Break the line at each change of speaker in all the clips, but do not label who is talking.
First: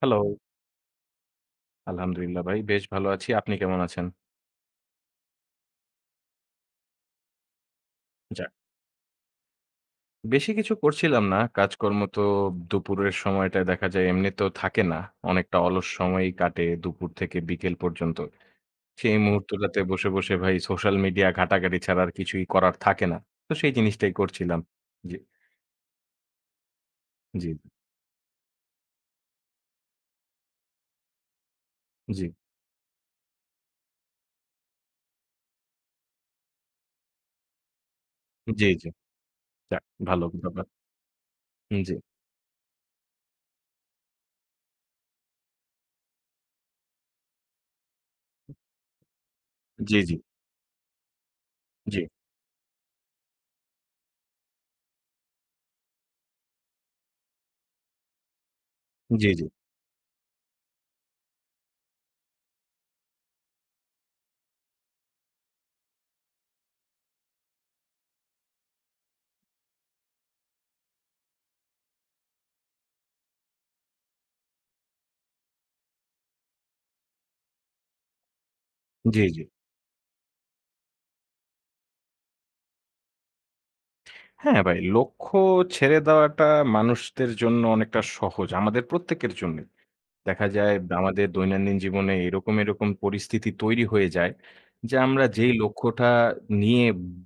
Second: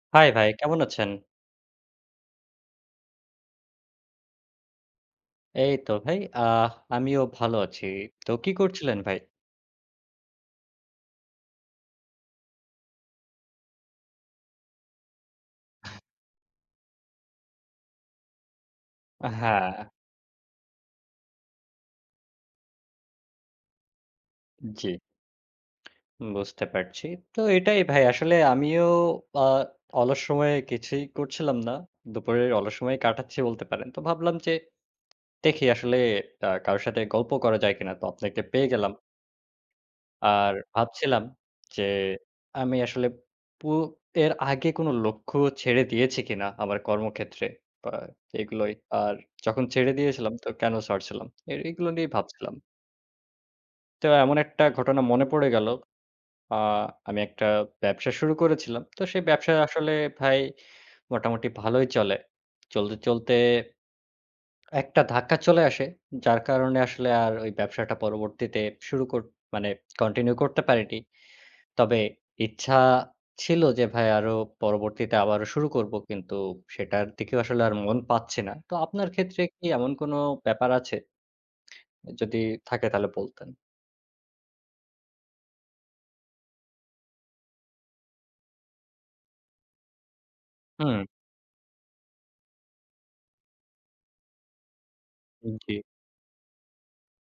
Hello.
High ভাই, কেমন আছেন?
আলহামদুলিল্লাহ ভাই বেশ ভালো আছি। আপনি কেমন আছেন?
এই তো ভাই, আমিও ভালো আছি। তো কি
যাক।
করছিলেন ভাই?
বেশি কিছু করছিলাম না। কাজকর্ম তো দুপুরের সময়টায় দেখা যায় এমনিতেও থাকে না। অনেকটা অলস সময়ই কাটে দুপুর থেকে বিকেল পর্যন্ত। সেই
হ্যাঁ,
মুহূর্তটাতে বসে, বসে ভাই সোশ্যাল মিডিয়া ঘাটাঘাটি ছাড়া আর কিছুই করার থাকে না। তো সেই জিনিসটাই করছিলাম।
জি,
জি,
বুঝতে পারছি। তো
জি,
এটাই ভাই আসলে আমিও আ অলস সময়ে কিছুই করছিলাম না।
জি,
দুপুরের অলস সময় কাটাচ্ছি বলতে পারেন। তো ভাবলাম যে দেখি আসলে কারো সাথে গল্প করা যায় কিনা? তো আপনাকে
জি,
পেয়ে
জি।
গেলাম।
যাক, ভালো
আর
ব্যাপার।
ভাবছিলাম
জি,
যে
জি,
আমি আসলে পু এর আগে কোনো লক্ষ্য ছেড়ে দিয়েছি কিনা আমার কর্মক্ষেত্রে বা এগুলোই। আর যখন ছেড়ে
জি, জি,
দিয়েছিলাম তো কেন ছাড়ছিলাম? এগুলো
জি,
নিয়েই ভাবছিলাম। তো এমন একটা ঘটনা মনে পড়ে গেল। আ আমি একটা ব্যবসা শুরু করেছিলাম। তো সেই
জি,
ব্যবসা আসলে ভাই মোটামুটি ভালোই চলে। চলতে একটা ধাক্কা চলে আসে। যার কারণে আসলে আর ওই ব্যবসাটা পরবর্তীতে শুরু কর মানে কন্টিনিউ করতে পারিনি। তবে ইচ্ছা ছিল যে ভাই আরো পরবর্তীতে আবারও শুরু করব। কিন্তু সেটার দিকেও আসলে আর মন পাচ্ছি না। তো আপনার
জি,
ক্ষেত্রে
জি।
কি এমন কোনো ব্যাপার আছে? যদি থাকে তাহলে বলতেন।
হ্যাঁ ভাই, লক্ষ্য ছেড়ে দেওয়াটা মানুষদের জন্য অনেকটা সহজ। আমাদের প্রত্যেকের জন্যে। দেখা যায়
হুম,
আমাদের দৈনন্দিন জীবনে এরকম, এরকম পরিস্থিতি তৈরি হয়ে যায় যে আমরা যেই
জি।
লক্ষ্যটা নিয়ে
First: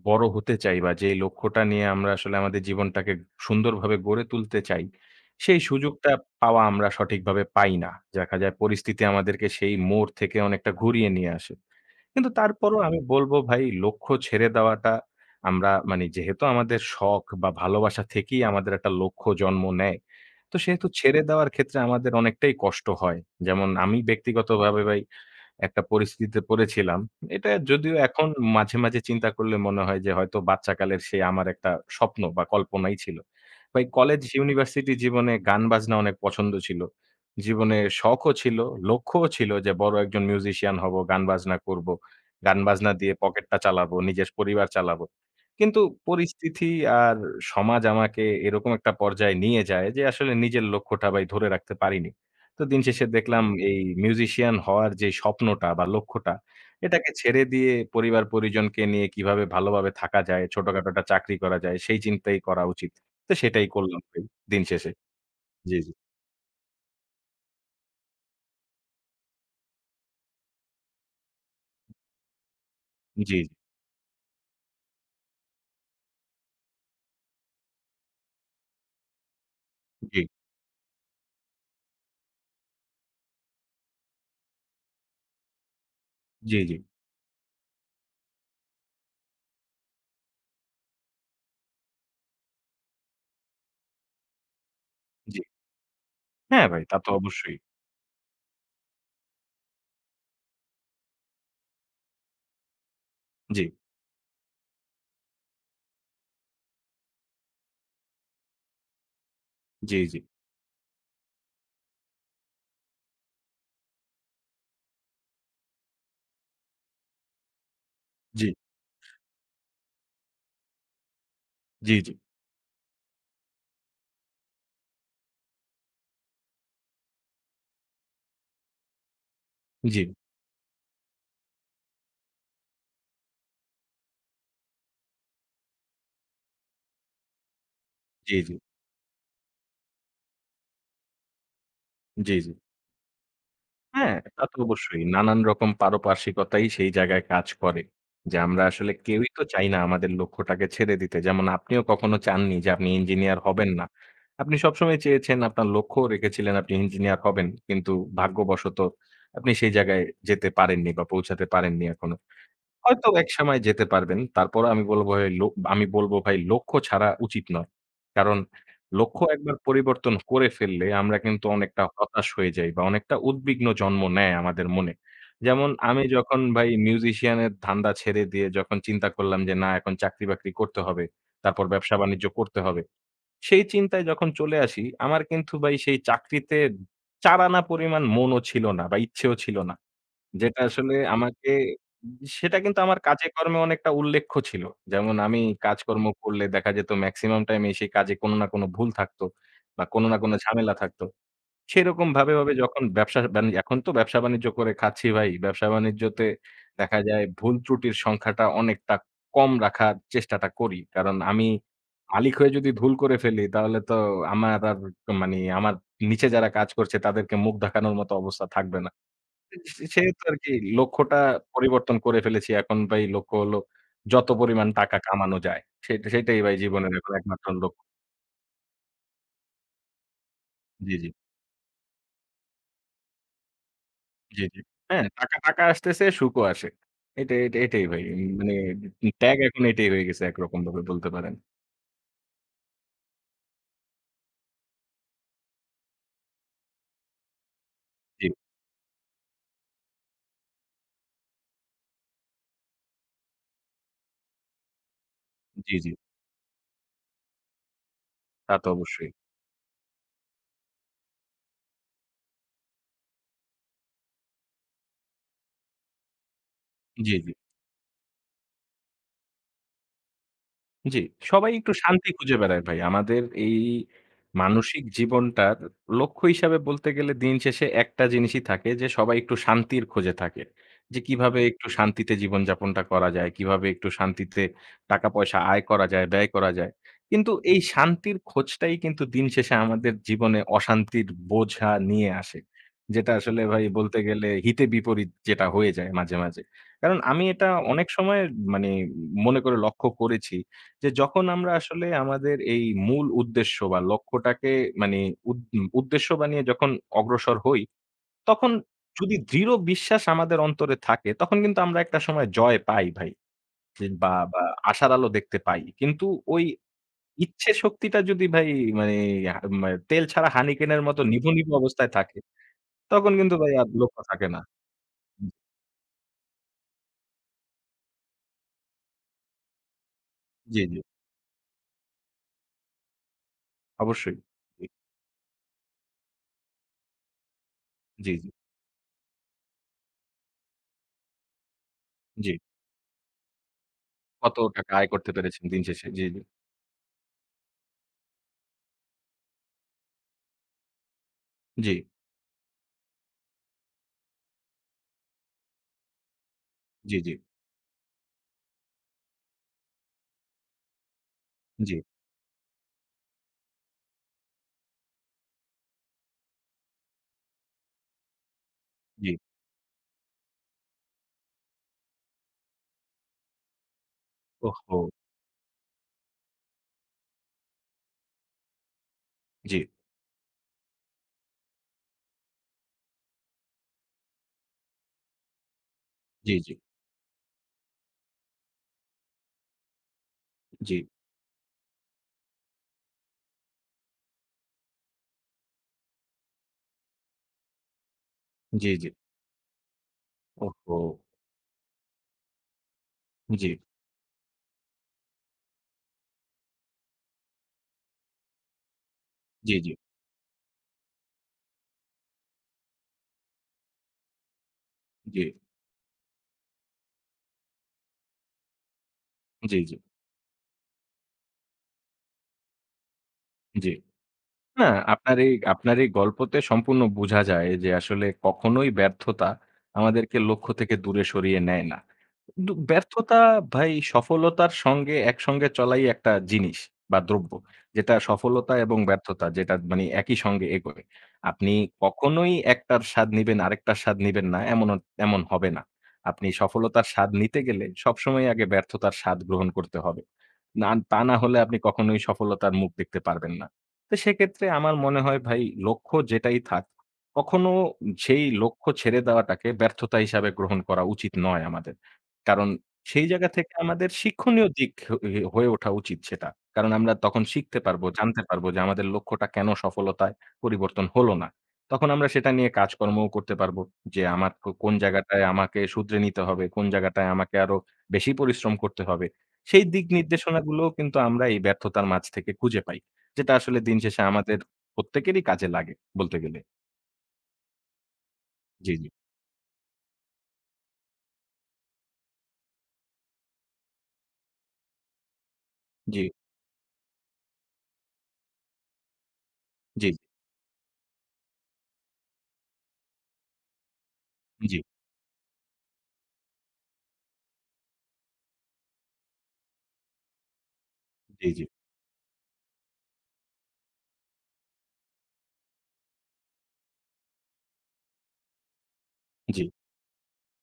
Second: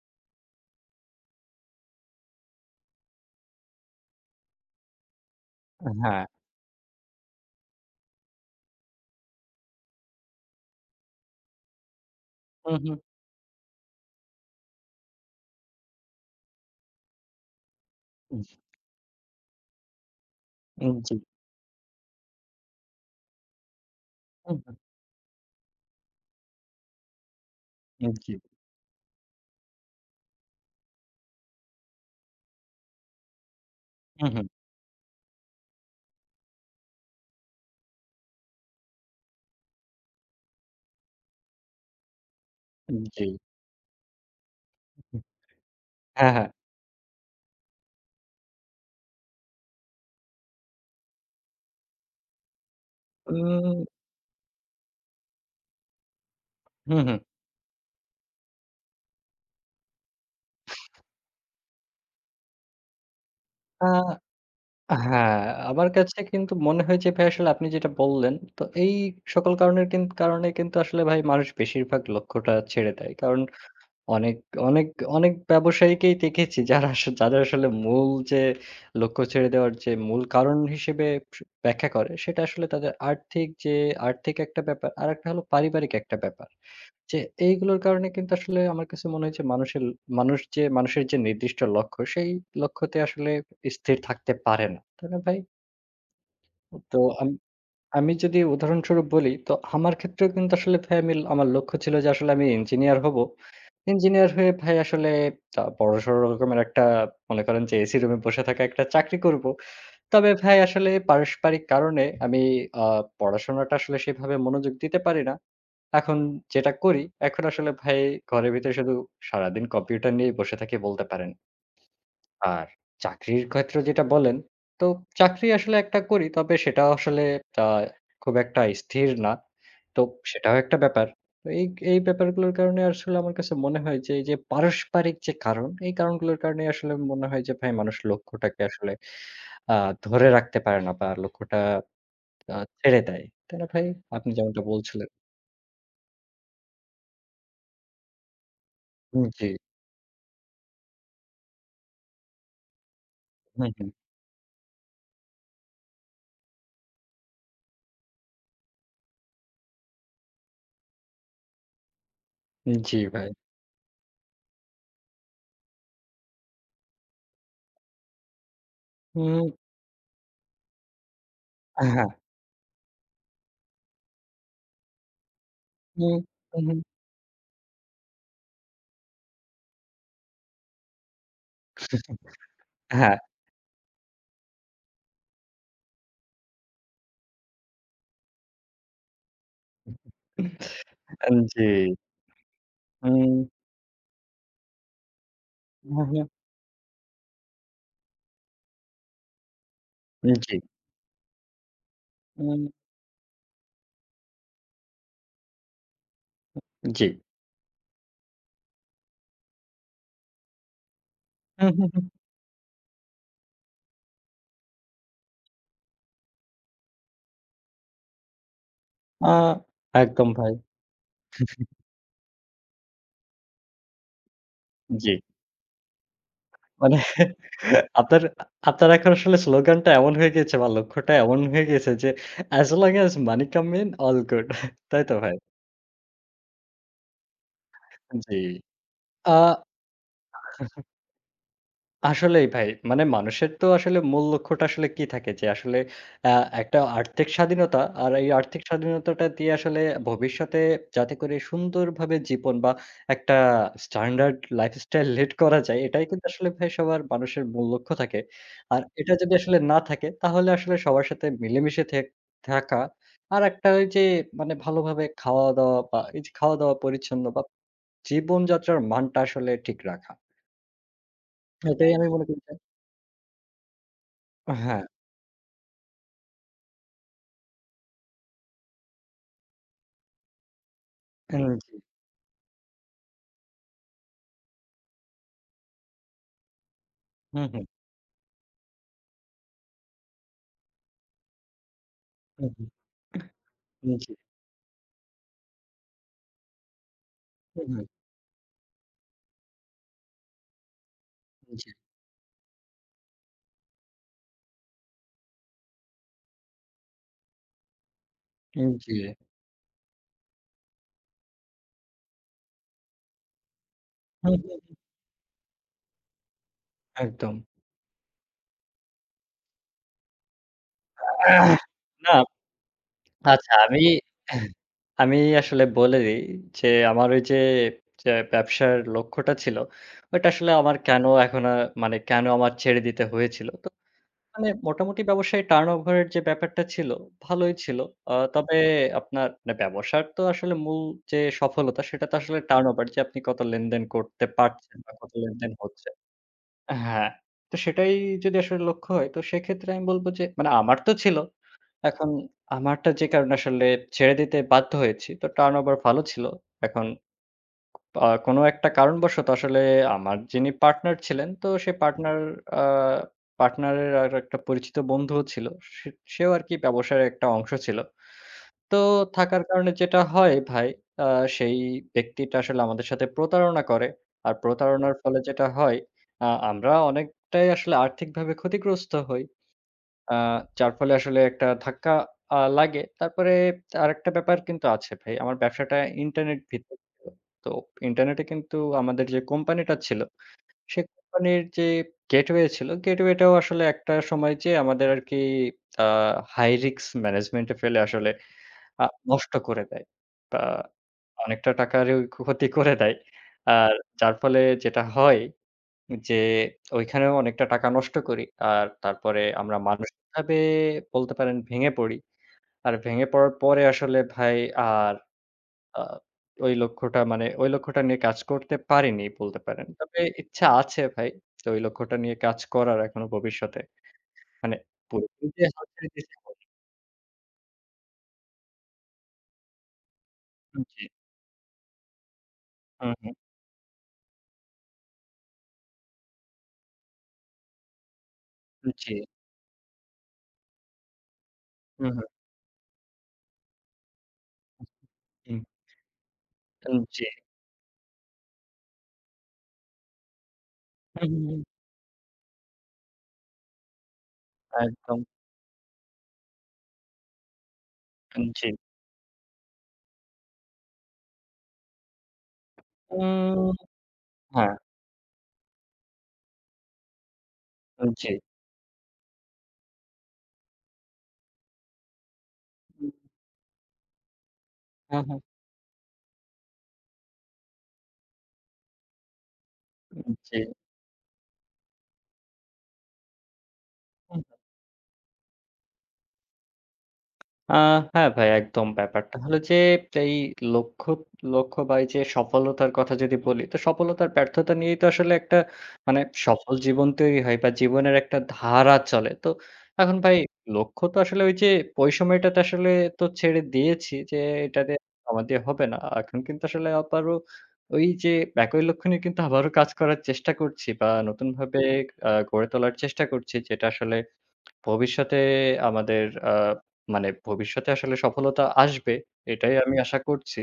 বড় হতে চাই বা যেই লক্ষ্যটা নিয়ে আমরা আসলে আমাদের জীবনটাকে সুন্দরভাবে গড়ে তুলতে চাই, সেই সুযোগটা
হ্যাঁ।
পাওয়া আমরা সঠিকভাবে পাই না। দেখা যায় পরিস্থিতি আমাদেরকে সেই মোড় থেকে অনেকটা ঘুরিয়ে নিয়ে আসে। কিন্তু
হুম,
তারপরও
হুম।
আমি বলব ভাই লক্ষ্য ছেড়ে দেওয়াটা, আমরা মানে যেহেতু আমাদের শখ বা ভালোবাসা
উম,
থেকেই আমাদের একটা লক্ষ্য জন্ম নেয়। তো সেহেতু
জি।
ছেড়ে দেওয়ার ক্ষেত্রে আমাদের অনেকটাই কষ্ট হয়। যেমন আমি
হুম, হুম।
ব্যক্তিগতভাবে ভাই একটা পরিস্থিতিতে পড়েছিলাম। এটা যদিও এখন
জি।
মাঝে, মাঝে চিন্তা করলে মনে হয় যে হয়তো বাচ্চাকালের সেই আমার একটা স্বপ্ন বা কল্পনাই ছিল। ভাই কলেজ,
হুম, হুম।
ইউনিভার্সিটি জীবনে গান-বাজনা অনেক পছন্দ ছিল। জীবনে শখও ছিল, লক্ষ্যও ছিল যে বড় একজন মিউজিশিয়ান হব, গান-বাজনা করব। গান-বাজনা দিয়ে
জি।
পকেটটা চালাবো, নিজের পরিবার চালাবো। কিন্তু
হ্যাঁ, হ্যাঁ।
পরিস্থিতি আর সমাজ আমাকে এরকম একটা পর্যায়ে নিয়ে যায় যে আসলে নিজের লক্ষ্যটা ভাই ধরে রাখতে পারিনি। তো দিন শেষে দেখলাম এই
উম,
মিউজিশিয়ান হওয়ার যে স্বপ্নটা বা লক্ষ্যটা,
হুম,
এটাকে
হুম।
ছেড়ে দিয়ে পরিবার-পরিজনকে নিয়ে কিভাবে ভালোভাবে থাকা যায়, ছোটখাটো একটা চাকরি করা যায় সেই চিন্তাই করা উচিত। তো সেটাই
আ
করলাম ভাই দিন শেষে।
হ্যাঁ,
জি,
আমার
জি।
কাছে কিন্তু মনে হয় যে ভাই আসলে আপনি যেটা বললেন, তো এই সকল কারণের কারণে কিন্তু আসলে ভাই মানুষ বেশিরভাগ লক্ষ্যটা ছেড়ে দেয়।
জি,
কারণ অনেক, অনেক, অনেক ব্যবসায়ীকেই দেখেছি যারা যাদের আসলে মূল যে লক্ষ্য ছেড়ে দেওয়ার যে
জি,
মূল কারণ হিসেবে স ব্যাখ্যা করে সেটা আসলে তাদের আর্থিক একটা ব্যাপার, আরেকটা হলো পারিবারিক একটা ব্যাপার।
জি, জি,
যে এইগুলোর কারণে কিন্তু আসলে আমার কাছে মনে হয় যে মানুষের মানুষের যে নির্দিষ্ট লক্ষ্য সেই লক্ষ্যতে আসলে স্থির থাকতে পারে না। তাই না ভাই?
জি। হ্যাঁ ভাই তা
তো
তো অবশ্যই।
আমি যদি উদাহরণস্বরূপ বলি তো আমার ক্ষেত্রেও কিন্তু আসলে ভাই আমি আমার লক্ষ্য ছিল যে আসলে আমি ইঞ্জিনিয়ার হব।
জি,
ইঞ্জিনিয়ার হয়ে ভাই আসলে বড়সড় রকমের একটা মনে করেন যে এসি রুমে বসে থাকা একটা চাকরি করব।
জি, জি, জি,
তবে ভাই আসলে পারস্পরিক কারণে আমি আ পড়াশোনাটা আসলে সেভাবে মনোযোগ দিতে পারি না। এখন যেটা করি, এখন আসলে ভাই
জি,
ঘরের ভিতরে শুধু সারাদিন কম্পিউটার নিয়েই বসে থাকি বলতে পারেন।
জি,
আর চাকরির ক্ষেত্রে যেটা বলেন, তো চাকরি আসলে একটা করি। তবে সেটা আসলে আ খুব একটা স্থির না। তো
জি,
সেটাও একটা ব্যাপার। তো এই এই ব্যাপারগুলোর কারণে আসলে আমার কাছে মনে হয় যে, এই যে পারস্পারিক যে কারণ, এই কারণগুলোর কারণে আসলে মনে হয় যে ভাই মানুষ
জি,
লক্ষ্যটাকে আসলে আ ধরে রাখতে পারে না বা লক্ষ্যটা
জি, জি।
ছেড়ে দেয়। তাই না ভাই?
হ্যাঁ,
আপনি
তা তো
যেমনটা
অবশ্যই।
বলছিলেন।
নানান রকম পারপার্শ্বিকতাই সেই জায়গায় কাজ করে। যে আমরা আসলে
উম,
কেউই তো
জি।
চাই না আমাদের লক্ষ্যটাকে ছেড়ে দিতে। যেমন আপনিও কখনো চাননি যে আপনি ইঞ্জিনিয়ার
হুম,
হবেন না।
হুম।
আপনি সবসময় চেয়েছেন, আপনার লক্ষ্যও রেখেছিলেন আপনি ইঞ্জিনিয়ার হবেন। কিন্তু ভাগ্যবশত আপনি সেই জায়গায় যেতে পারেননি বা পৌঁছাতে পারেননি এখনো।
জি
হয়তো
ভাই।
একসময় যেতে পারবেন। তারপরও আমি বলব ভাই লক্ষ্য ছাড়া উচিত নয়। কারণ লক্ষ্য
হুম,
একবার পরিবর্তন করে ফেললে আমরা কিন্তু অনেকটা
হ্যাঁ।
হতাশ হয়ে যাই বা অনেকটা উদ্বিগ্ন জন্ম নেয় আমাদের মনে। যেমন আমি
হুম,
যখন
হুম,
ভাই
হুম।
মিউজিশিয়ান এর ধান্দা ছেড়ে দিয়ে যখন চিন্তা করলাম যে না এখন চাকরি-বাকরি করতে হবে। তারপর ব্যবসা-বাণিজ্য করতে হবে।
হ্যাঁ।
সেই চিন্তায় যখন চলে আসি আমার কিন্তু ভাই সেই চাকরিতে চার আনা পরিমাণ মনও ছিল না বা ইচ্ছেও ছিল না। যেটা আসলে আমাকে
জি।
সেটা কিন্তু আমার কাজে
হুম।
কর্মে অনেকটা উল্লেখ্য ছিল। যেমন আমি কাজকর্ম করলে দেখা যেত মেক্সিমাম টাইম এ সেই কাজে কোনো না কোনো ভুল থাকতো বা কোনো না
উম,
কোনো
জি।
ঝামেলা থাকতো। সেরকম ভাবে, ভাবে
উম,
যখন ব্যবসা বাণি এখন তো ব্যবসা-বাণিজ্য করে খাচ্ছি ভাই। ব্যবসা-বাণিজ্যতে দেখা
জি।
যায় ভুল ত্রুটির সংখ্যাটা অনেকটা কম রাখার চেষ্টাটা করি। কারণ আমি
হুম, হুম, হুম।
মালিক হয়ে যদি ভুল করে ফেলি তাহলে তো আমার আর মানে আমার নিচে যারা কাজ করছে তাদেরকে মুখ দেখানোর মতো অবস্থা থাকবে না।
আ
সেহেতু
একদম ভাই।
আরকি লক্ষ্যটা পরিবর্তন করে ফেলেছি এখন ভাই লক্ষ্য হলো যত পরিমাণ টাকা
জি।
কামানো যায়। সেটাই ভাই জীবনের
মানে
এখন একমাত্র লক্ষ্য।
আপনার আপনার এখন আসলে স্লোগানটা এমন হয়ে গিয়েছে বা
জি, জি,
লক্ষ্যটা এমন হয়ে গিয়েছে যে as long as money come in all
G,
good
জি।
তাই
হ্যাঁ,
তো ভাই?
টাকা টাকা আসতেছে সুখও আসে। এটা এটা এটাই ভাই।
জি।
মানে
আ
ট্যাগ এখন এটাই হয়ে গেছে একরকম ভাবে বলতে পারেন।
আসলেই ভাই। মানে মানুষের তো আসলে মূল লক্ষ্যটা আসলে কি থাকে যে আসলে আ একটা আর্থিক স্বাধীনতা। আর
জি,
এই আর্থিক স্বাধীনতাটা দিয়ে আসলে ভবিষ্যতে যাতে করে সুন্দরভাবে জীবন বা একটা স্ট্যান্ডার্ড লাইফস্টাইল লিড করা
জি,
যায়
জি।
এটাই কিন্তু আসলে ভাই সবার মানুষের মূল লক্ষ্য থাকে।
তা তো
আর
অবশ্যই।
এটা যদি আসলে না থাকে তাহলে আসলে সবার সাথে মিলেমিশে থাকা আর একটা ওই যে মানে ভালোভাবে খাওয়া-দাওয়া বা এই যে খাওয়া-দাওয়া
জি,
পরিচ্ছন্ন
জি।
বা জীবনযাত্রার মানটা আসলে ঠিক রাখা।
জি, সবাই একটু
এটাই আমি
শান্তি
মনে
খুঁজে
করি যে
বেড়ায় ভাই। আমাদের এই
হ্যাঁ।
মানসিক জীবনটার লক্ষ্য হিসাবে বলতে গেলে দিন শেষে একটা জিনিসই থাকে যে সবাই একটু শান্তির খোঁজে থাকে। যে কিভাবে
হুম,
একটু
জি।
শান্তিতে জীবনযাপনটা করা যায়, কিভাবে একটু শান্তিতে টাকা-পয়সা আয় করা যায়, ব্যয় করা যায়। কিন্তু
হুম,
এই
হুম,
শান্তির খোঁজটাই কিন্তু দিন শেষে আমাদের জীবনে অশান্তির বোঝা নিয়ে আসে।
হুম, হুম,
যেটা আসলে ভাই
হুম,
বলতে
জি,
গেলে হিতে বিপরীত যেটা হয়ে যায় মাঝে, মাঝে। কারণ আমি এটা
হুম, হুম,
অনেক সময় মানে মনে করে লক্ষ্য করেছি যে যখন
হুম,
আমরা
জি,
আসলে আমাদের এই মূল উদ্দেশ্য বা লক্ষ্যটাকে মানে উদ উদ্দেশ্য বানিয়ে যখন অগ্রসর হই, তখন
হুম, জি।
যদি দৃঢ় বিশ্বাস আমাদের অন্তরে থাকে, তখন কিন্তু আমরা একটা সময় জয় পাই ভাই। জি। বা,
হুম,
বা
হুম,
আশার আলো দেখতে পাই। কিন্তু ওই
একদম।
ইচ্ছে শক্তিটা যদি ভাই মানে আ মা তেল ছাড়া হানিকেনের মতো নিভু, নিভু
আহ!
অবস্থায়
না,
থাকে, তখন কিন্তু ভাই
আচ্ছা
আর
আমি
লক্ষ্য থাকে না।
আমি আসলে বলে দিই যে আমার ওই যে, যে ব্যবসার লক্ষ্যটা ছিল, ওইটা আসলে
জি,
আমার
জি,
কেন এখন আর মানে কেন আমার ছেড়ে দিতে হয়েছিল। তো
অবশ্যই।
মানে
জি,
মোটামুটি ব্যবসায়ী টার্নওভার এর যে ব্যাপারটা ছিল, ভালোই ছিল।
জি, জি,
তবে আপনার মানে ব্যবসার তো আসলে মূল যে সফলতা সেটা তো
জি।
আসলে টার্নওভার যে আপনি কত লেনদেন করতে
কত টাকা
পারছেন
আয়
বা
করতে
কত
পেরেছেন
লেনদেন
দিন শেষে।
হচ্ছে।
জি,
হ্যাঁ, তো সেটাই যদি আসলে লক্ষ্য হয়, তো সেক্ষেত্রে আমি বলব যে মানে আমার তো ছিল।
জি,
এখন আমারটা যে কারণে আসলে ছেড়ে দিতে বাধ্য হয়েছি। তো টার্নওভার ভালো ছিল। এখন
জি, জি, জি,
কোন একটা কারণবশত আসলে আমার যিনি পার্টনার ছিলেন, তো সেই
জি,
পার্টনার আ পার্টনারের আর একটা পরিচিত বন্ধুও ছিল। সে সেও আরকি ব্যবসার একটা অংশ ছিল। তো
জি।
থাকার কারণে যেটা হয় ভাই, আ সেই ব্যক্তিটা আসলে আমাদের সাথে প্রতারণা করে। আর হুম।
ওহহো!
প্রতারণার ফলে যেটা হয়, আমরা অনেকটাই আসলে আর্থিকভাবে ক্ষতিগ্রস্ত হই।
জি,
আ যার ফলে আসলে একটা ধাক্কা লাগে। তারপরে আরেকটা ব্যাপার কিন্তু আছে ভাই। আমার ব্যবসাটা
জি,
ইন্টারনেট
জি,
ভিত্তিক ছিল। তো ইন্টারনেটে কিন্তু আমাদের যে কোম্পানিটা ছিল,
জি,
সে কোম্পানির যে গেটওয়ে ছিল, গেটওয়েটাও আসলে একটা সময় যেয়ে আমাদের আরকি আ হাই রিস্ক ম্যানেজমেন্ট এ ফেলে আসলে
জি,
আ
জি।
নষ্ট করে দেয়। বা
ওহহো!
অনেকটা টাকারই ক্ষতি করে দেয়।
জি,
আর যার ফলে যেটা হয় যে ওইখানেও অনেকটা টাকা নষ্ট করি। আর তারপরে
জি,
আমরা
জি,
মানসিকভাবে বলতে পারেন ভেঙে পড়ি। আর ভেঙে পড়ার পরে আসলে ভাই আর
জি,
আ ওই লক্ষ্যটা মানে ওই লক্ষ্যটা নিয়ে কাজ করতে পারিনি বলতে
জি,
পারেন।
জি,
তবে ইচ্ছা আছে ভাই যে ওই লক্ষ্যটা নিয়ে কাজ করার এখনো ভবিষ্যতে।
জি।
মানে
না, আপনার
পুরোপুরি
এই
যে হাল
আপনার
ছেড়ে
এই
দিয়েছি এমন।
গল্পতে সম্পূর্ণ বোঝা যায় যে আসলে কখনোই ব্যর্থতা আমাদেরকে লক্ষ্য থেকে
জি।
দূরে সরিয়ে নেয় না। কিন্তু
হুম, হুম।
ব্যর্থতা ভাই সফলতার সঙ্গে একসঙ্গে চলাই একটা জিনিস বা দ্রব্য। যেটা সফলতা এবং
জি।
ব্যর্থতা যেটা মানে একই সঙ্গে এগোয়। আপনি
হুম, হুম।
কখনোই একটার স্বাদ নিবেন আরেকটার স্বাদ নিবেন না এমন এমন হবে না। আপনি
হুম।
সফলতার
জি।
স্বাদ নিতে গেলে সবসময় আগে ব্যর্থতার স্বাদ গ্রহণ করতে হবে। না তা
হুম,
না
হুম,
হলে
হুম।
আপনি কখনোই সফলতার মুখ দেখতে পারবেন না। তো সেক্ষেত্রে আমার
একদম,
মনে হয় ভাই লক্ষ্য যেটাই থাক, কখনো সেই
জি।
লক্ষ্য ছেড়ে দেওয়াটাকে ব্যর্থতা হিসাবে গ্রহণ করা উচিত নয় আমাদের। কারণ সেই জায়গা
উম,
থেকে আমাদের শিক্ষণীয়
হ্যাঁ,
দিক হয়ে হয়ে ওঠা উচিত সেটা। কারণ আমরা তখন শিখতে পারবো,
জি।
জানতে পারবো যে আমাদের লক্ষ্যটা কেন সফলতায় পরিবর্তন হলো না। তখন আমরা সেটা নিয়ে কাজকর্মও করতে পারবো যে আমার কোন
হ্যাঁ, হ্যাঁ।
জায়গাটায় আমাকে শুধরে নিতে হবে, কোন জায়গাটায় আমাকে আরো বেশি পরিশ্রম করতে হবে। সেই দিক
জি।
নির্দেশনাগুলোও কিন্তু আমরা এই ব্যর্থতার মাঝ থেকে খুঁজে পাই। যেটা আসলে দিন শেষে আমাদের প্রত্যেকেরই কাজে লাগে বলতে গেলে।
আ হ্যাঁ ভাই, একদম।
জি, জি,
ব্যাপারটা হলো যে এই লক্ষ্য লক্ষ্য বা এই যে সফলতার কথা যদি বলি, তো সফলতার ব্যর্থতা নিয়েই তো আসলে একটা মানে
জি,
সফল জীবন তৈরি হয় বা জীবনের একটা ধারা চলে। তো
জি,
এখন ভাই লক্ষ্য তো আসলে ওই যে ওই সময়টাতে আসলে তো ছেড়ে দিয়েছি যে
জি,
এটাতে আমার দিয়ে হবে না। এখন কিন্তু আসলে আবারও ওই যে একই লক্ষ্য নিয়ে কিন্তু আবারও কাজ করার চেষ্টা করছি বা
জি, জি,
নতুনভাবে গড়ে তোলার চেষ্টা করছি যেটা আসলে ভবিষ্যতে আমাদের মানে ভবিষ্যতে আসলে সফলতা আসবে,
জি, জি,
এটাই আমি আশা করছি।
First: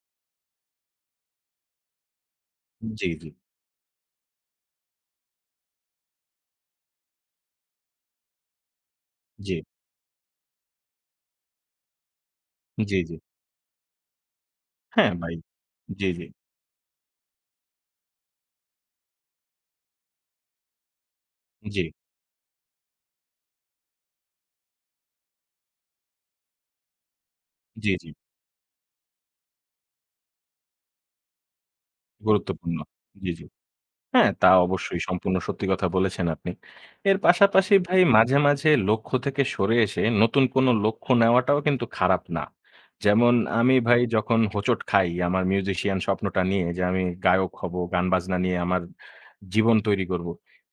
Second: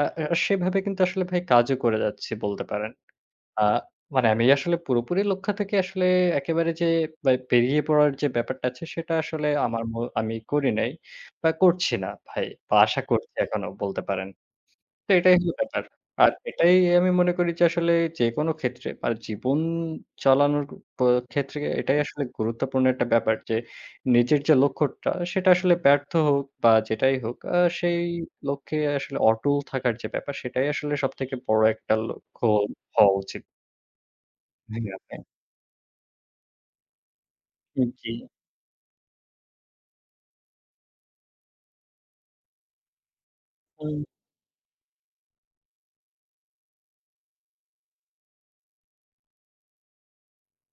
আ আ সেভাবে কিন্তু আসলে ভাই কাজও করে যাচ্ছি বলতে পারেন।
জি,
আ মানে আমি আসলে পুরোপুরি লক্ষ্য থেকে আসলে একেবারে যে বা বেরিয়ে পড়ার যে ব্যাপারটা আছে সেটা আসলে
জি,
আমার আমি করি নাই বা করছি না ভাই বা
জি,
আশা
জি,
করছি এখনো বলতে পারেন। তো
হ্যাঁ ভাই।
এটাই হলো ব্যাপার।
জি, জি,
আর এটাই আমি মনে করি যে আসলে যেকোনো ক্ষেত্রে আর জীবন চালানোর প ক্ষেত্রে
জি,
এটাই আসলে গুরুত্বপূর্ণ একটা ব্যাপার যে নিজের যে লক্ষ্যটা সেটা আসলে ব্যর্থ হোক বা যেটাই হোক
জি,
সেই
জি,
লক্ষ্যে আসলে অটল থাকার যে ব্যাপার সেটাই আসলে সবথেকে বড় একটা লক্ষ্য
গুরুত্বপূর্ণ।
হওয়া
জি,
উচিত।
জি। হ্যাঁ, তা
হ্যাঁ,
অবশ্যই
হ্যাঁ।
সম্পূর্ণ সত্যি কথা বলেছেন আপনি। এর পাশাপাশি ভাই
জি।
মাঝে, মাঝে লক্ষ্য থেকে সরে এসে নতুন কোনো লক্ষ্য নেওয়াটাও কিন্তু খারাপ না। যেমন আমি
হুম,
ভাই যখন হোঁচট খাই আমার মিউজিশিয়ান স্বপ্নটা নিয়ে যে আমি গায়ক হব, গান-বাজনা নিয়ে আমার জীবন তৈরি করব।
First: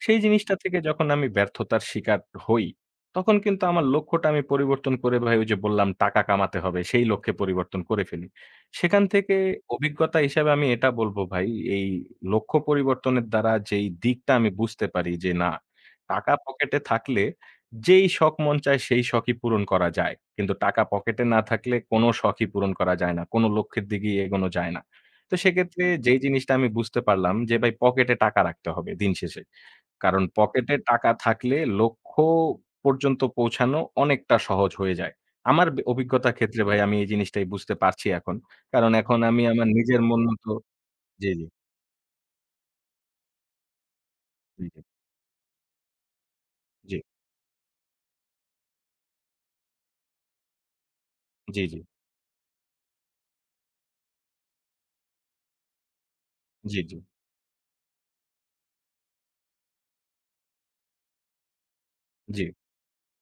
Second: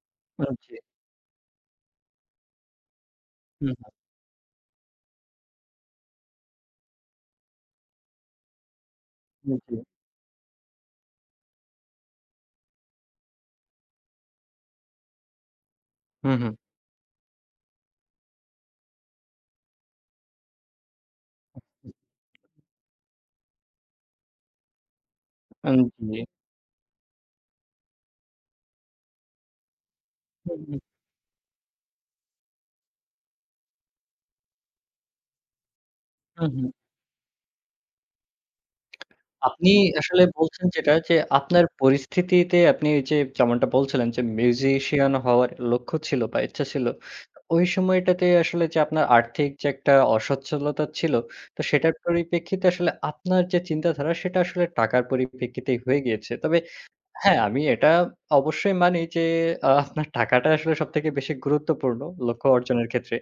সেই
হুম,
জিনিসটা
জি।
থেকে যখন আমি ব্যর্থতার শিকার হই, তখন কিন্তু
হুম,
আমার লক্ষ্যটা আমি পরিবর্তন করে ভাই ওই যে বললাম টাকা কামাতে হবে সেই লক্ষ্যে পরিবর্তন করে ফেলি। সেখান থেকে
হুম, জি।
অভিজ্ঞতা হিসাবে আমি এটা বলব ভাই, এই লক্ষ্য পরিবর্তনের দ্বারা যেই দিকটা আমি বুঝতে পারি যে না,
হুম,
টাকা
হুম।
পকেটে থাকলে যেই শখ মন চায় সেই শখই পূরণ করা যায়। কিন্তু টাকা পকেটে না থাকলে কোনো শখই পূরণ করা যায় না। কোনো লক্ষ্যের দিকেই এগোনো যায় না। তো
হুম,
সেক্ষেত্রে
জি।
যেই জিনিসটা আমি বুঝতে পারলাম যে ভাই পকেটে টাকা রাখতে হবে দিন শেষে। কারণ
হুম,
পকেটে
হুম।
টাকা থাকলে লক্ষ্য পর্যন্ত পৌঁছানো অনেকটা সহজ হয়ে যায়। আমার বে অভিজ্ঞতার
হুম,
ক্ষেত্রে
হুম।
ভাই আমি এই জিনিসটাই বুঝতে পারছি এখন। কারণ এখন আমি আমার
আপনি
নিজের মন
আসলে
মতো
বলছেন যেটা যে
জি, জি,
আপনার পরিস্থিতিতে আপনি ওই যে যেমনটা বলছিলেন যে
জি,
মিউজিশিয়ান হওয়ার লক্ষ্য ছিল বা ইচ্ছা ছিল।
জি,
ওই সময়টাতে আসলে যে আপনার আর্থিক যে একটা অসচ্ছলতা ছিল, তো
জি,
সেটার পরিপ্রেক্ষিতে আসলে আপনার যে চিন্তাধারা সেটা আসলে টাকার পরিপ্রেক্ষিতেই হয়ে গিয়েছে। তবে
জি, জি, জি,
হ্যাঁ, আমি এটা অবশ্যই মানি যে আপনার টাকাটা আসলে সবথেকে বেশি গুরুত্বপূর্ণ
জি,
লক্ষ্য অর্জনের ক্ষেত্রে।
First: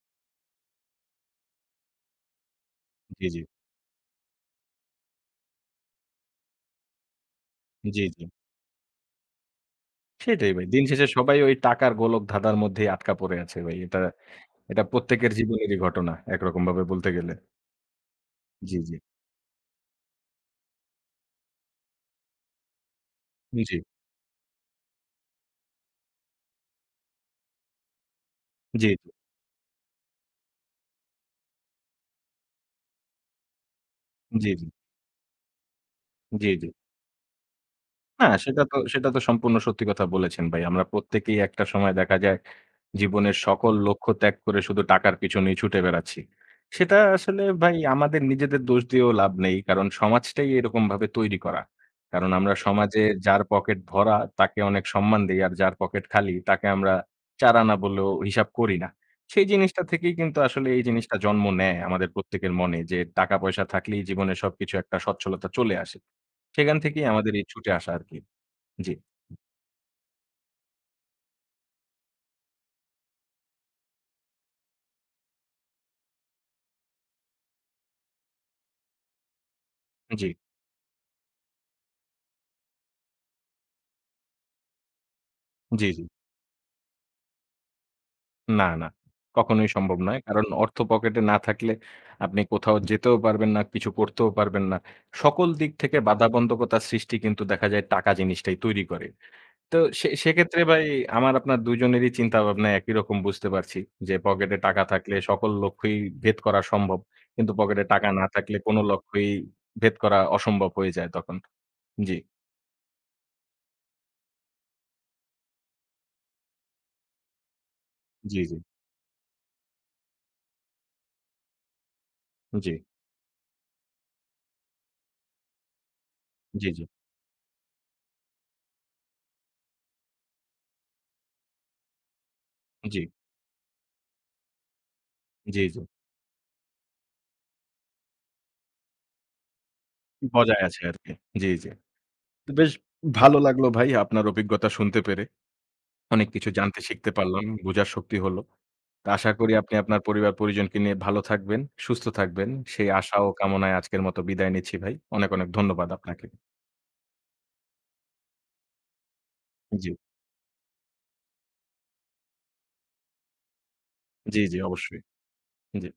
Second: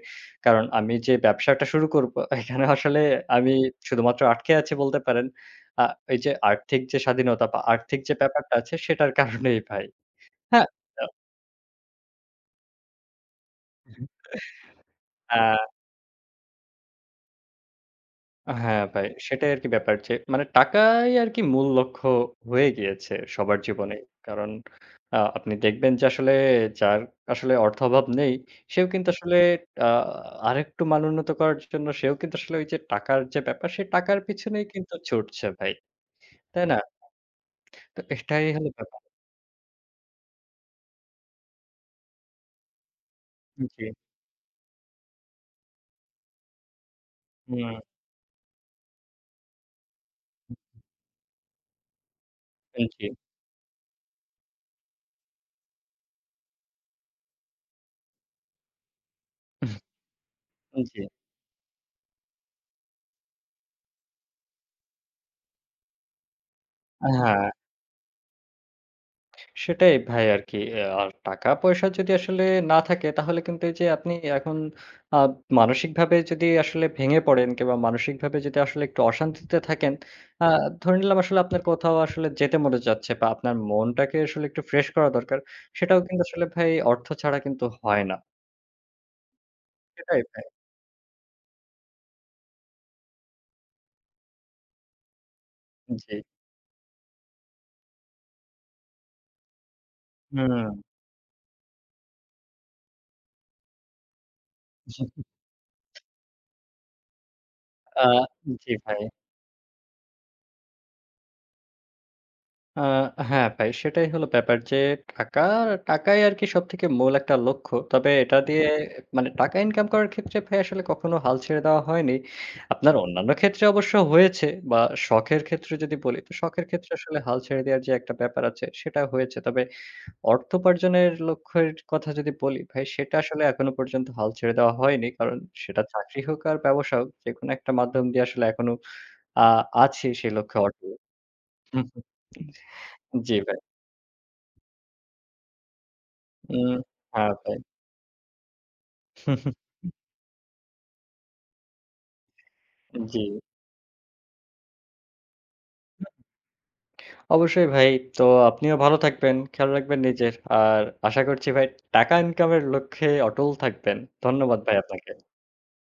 কারণ আমি যে ব্যবসাটা শুরু করব এখানে আসলে
জি,
আমি শুধুমাত্র আটকে আছি বলতে পারেন। আ এই যে আর্থিক যে স্বাধীনতা বা
জি,
আর্থিক
জি,
যে
জি।
ব্যাপারটা আছে সেটার কারণেই ভাই।
সেটাই ভাই।
হ্যাঁ?
দিন শেষে সবাই ওই টাকার গোলকধাঁধার মধ্যেই আটকা পড়ে আছে ভাই। এটা এটা প্রত্যেকের
আ
জীবনেরই ঘটনা একরকমভাবে বলতে গেলে। জি,
হ্যাঁ,
জি,
ভাই সেটাই আরকি ব্যাপার যে মানে টাকাই আরকি মূল লক্ষ্য হয়ে গিয়েছে সবার
জি, জি,
জীবনেই। কারণ আপনি দেখবেন যে আসলে যার আসলে অর্থ অভাব নেই, সেও
জি,
কিন্তু আসলে আ আরেকটু মানোন্নত করার জন্য সেও কিন্তু আসলে ওই যে টাকার যে ব্যাপার, সেই টাকার
জি, জি,
পিছনেই
জি।
কিন্তু ছুটছে ভাই। তাই
জি।
না? তো
না
এটাই
সেটা
হলো
তো
ব্যাপার।
সেটা তো সম্পূর্ণ সত্যি কথা বলেছেন ভাই। আমরা প্রত্যেকেই একটা সময় দেখা যায় জীবনের সকল
জি।
লক্ষ্য ত্যাগ করে শুধু টাকার পিছনেই ছুটে বেড়াচ্ছি। সেটা আসলে
হুম,
ভাই আমাদের নিজেদের দোষ দিয়েও লাভ নেই। কারণ সমাজটাই এরকমভাবে তৈরি করা। কারণ আমরা সমাজে
জি।
যার পকেট ভরা তাকে অনেক সম্মান দেই। আর যার পকেট খালি তাকে আমরা ৪ আনা বলেও হিসাব করি না। সেই জিনিসটা থেকেই কিন্তু আসলে এই
জি।
জিনিসটা জন্ম নেয় আমাদের প্রত্যেকের মনে যে টাকা-পয়সা থাকলেই জীবনে সবকিছু একটা সচ্ছলতা চলে আসে। সেখান থেকেই আমাদের এই
হ্যাঁ।
ছুটে আসা আরকি। জি,
সেটাই ভাই আরকি। আর টাকা-পয়সা যদি আসলে না থাকে তাহলে কিন্তু এই যে আপনি এখন আ মানসিকভাবে যদি আসলে ভেঙে পড়েন কিংবা মানসিকভাবে যদি আসলে একটু অশান্তিতে থাকেন,
জি,
আ ধরে নিলাম আসলে আপনার কোথাও আসলে যেতে মনে যাচ্ছে বা আপনার মনটাকে আসলে একটু ফ্রেশ করা দরকার।
জি,
সেটাও
জি।
কিন্তু আসলে ভাই অর্থ ছাড়া কিন্তু হয় না।
না, না। কখনোই সম্ভব নয়।
সেটাই ভাই।
কারণ অর্থ পকেটে না থাকলে আপনি কোথাও যেতেও পারবেন না, কিছু করতেও পারবেন না। সকল দিক থেকে
জি।
বাধাবন্ধকতার সৃষ্টি কিন্তু দেখা যায় টাকা জিনিসটাই তৈরি করে। তো সেক্ষেত্রে ভাই
হুম।
আমার আপনার দুজনেরই চিন্তাভাবনা একই রকম বুঝতে পারছি। যে পকেটে টাকা থাকলে সকল লক্ষ্যই ভেদ করা সম্ভব। কিন্তু পকেটে
আ
টাকা না থাকলে
জি
কোনো
ভাই।
লক্ষ্যই ভেদ করা অসম্ভব হয়ে যায় তখন। জি,
আ হ্যাঁ, ভাই সেটাই হলো ব্যাপার যে টাকা, টাকাই আরকি সবথেকে মূল একটা লক্ষ্য। তবে এটা
জি, জি,
দিয়ে মানে টাকা ইনকাম করার ক্ষেত্রে ভাই আসলে কখনো হাল ছেড়ে দেওয়া হয়নি।
জি,
আপনার অন্যান্য ক্ষেত্রে অবশ্য হয়েছে বা শখের ক্ষেত্রে যদি বলি, তো শখের
জি,
ক্ষেত্রে আসলে হাল ছেড়ে দেওয়ার যে একটা ব্যাপার আছে সেটা হয়েছে। তবে অর্থোপার্জনের লক্ষ্যের কথা যদি বলি ভাই
জি, জি,
সেটা আসলে এখনো পর্যন্ত হাল ছেড়ে দেওয়া হয়নি। কারণ
জি, জি।
সেটা চাকরি হোক আর ব্যবসা হোক যেকোনো একটা মাধ্যম দিয়ে আসলে এখনো আ আছি সেই লক্ষ্যে
বজায় আছে
অর্জন।
আরকি। জি, জি।
হুম, হুম।
বেশ
জি
ভালো
ভাই।
লাগলো ভাই আপনার অভিজ্ঞতা শুনতে পেরে। অনেক কিছু
উম,
জানতে শিখতে
হ্যাঁ
পারলাম,
ভাই।
বোঝার শক্তি হলো। তো আশা করি আপনি আপনার পরিবার-পরিজনকে নিয়ে ভালো থাকবেন, সুস্থ থাকবেন। সেই আশা
জি।
ও কামনায় আজকের মতো বিদায় নিচ্ছি ভাই। অনেক, অনেক ধন্যবাদ আপনাকে।
অবশ্যই ভাই। তো আপনিও ভালো থাকবেন, খেয়াল
জি,
রাখবেন নিজের। আর আশা করছি ভাই টাকা ইনকামের লক্ষ্যে অটল থাকবেন।
জি, জি
ধন্যবাদ ভাই
অবশ্যই।
আপনাকে।
জি।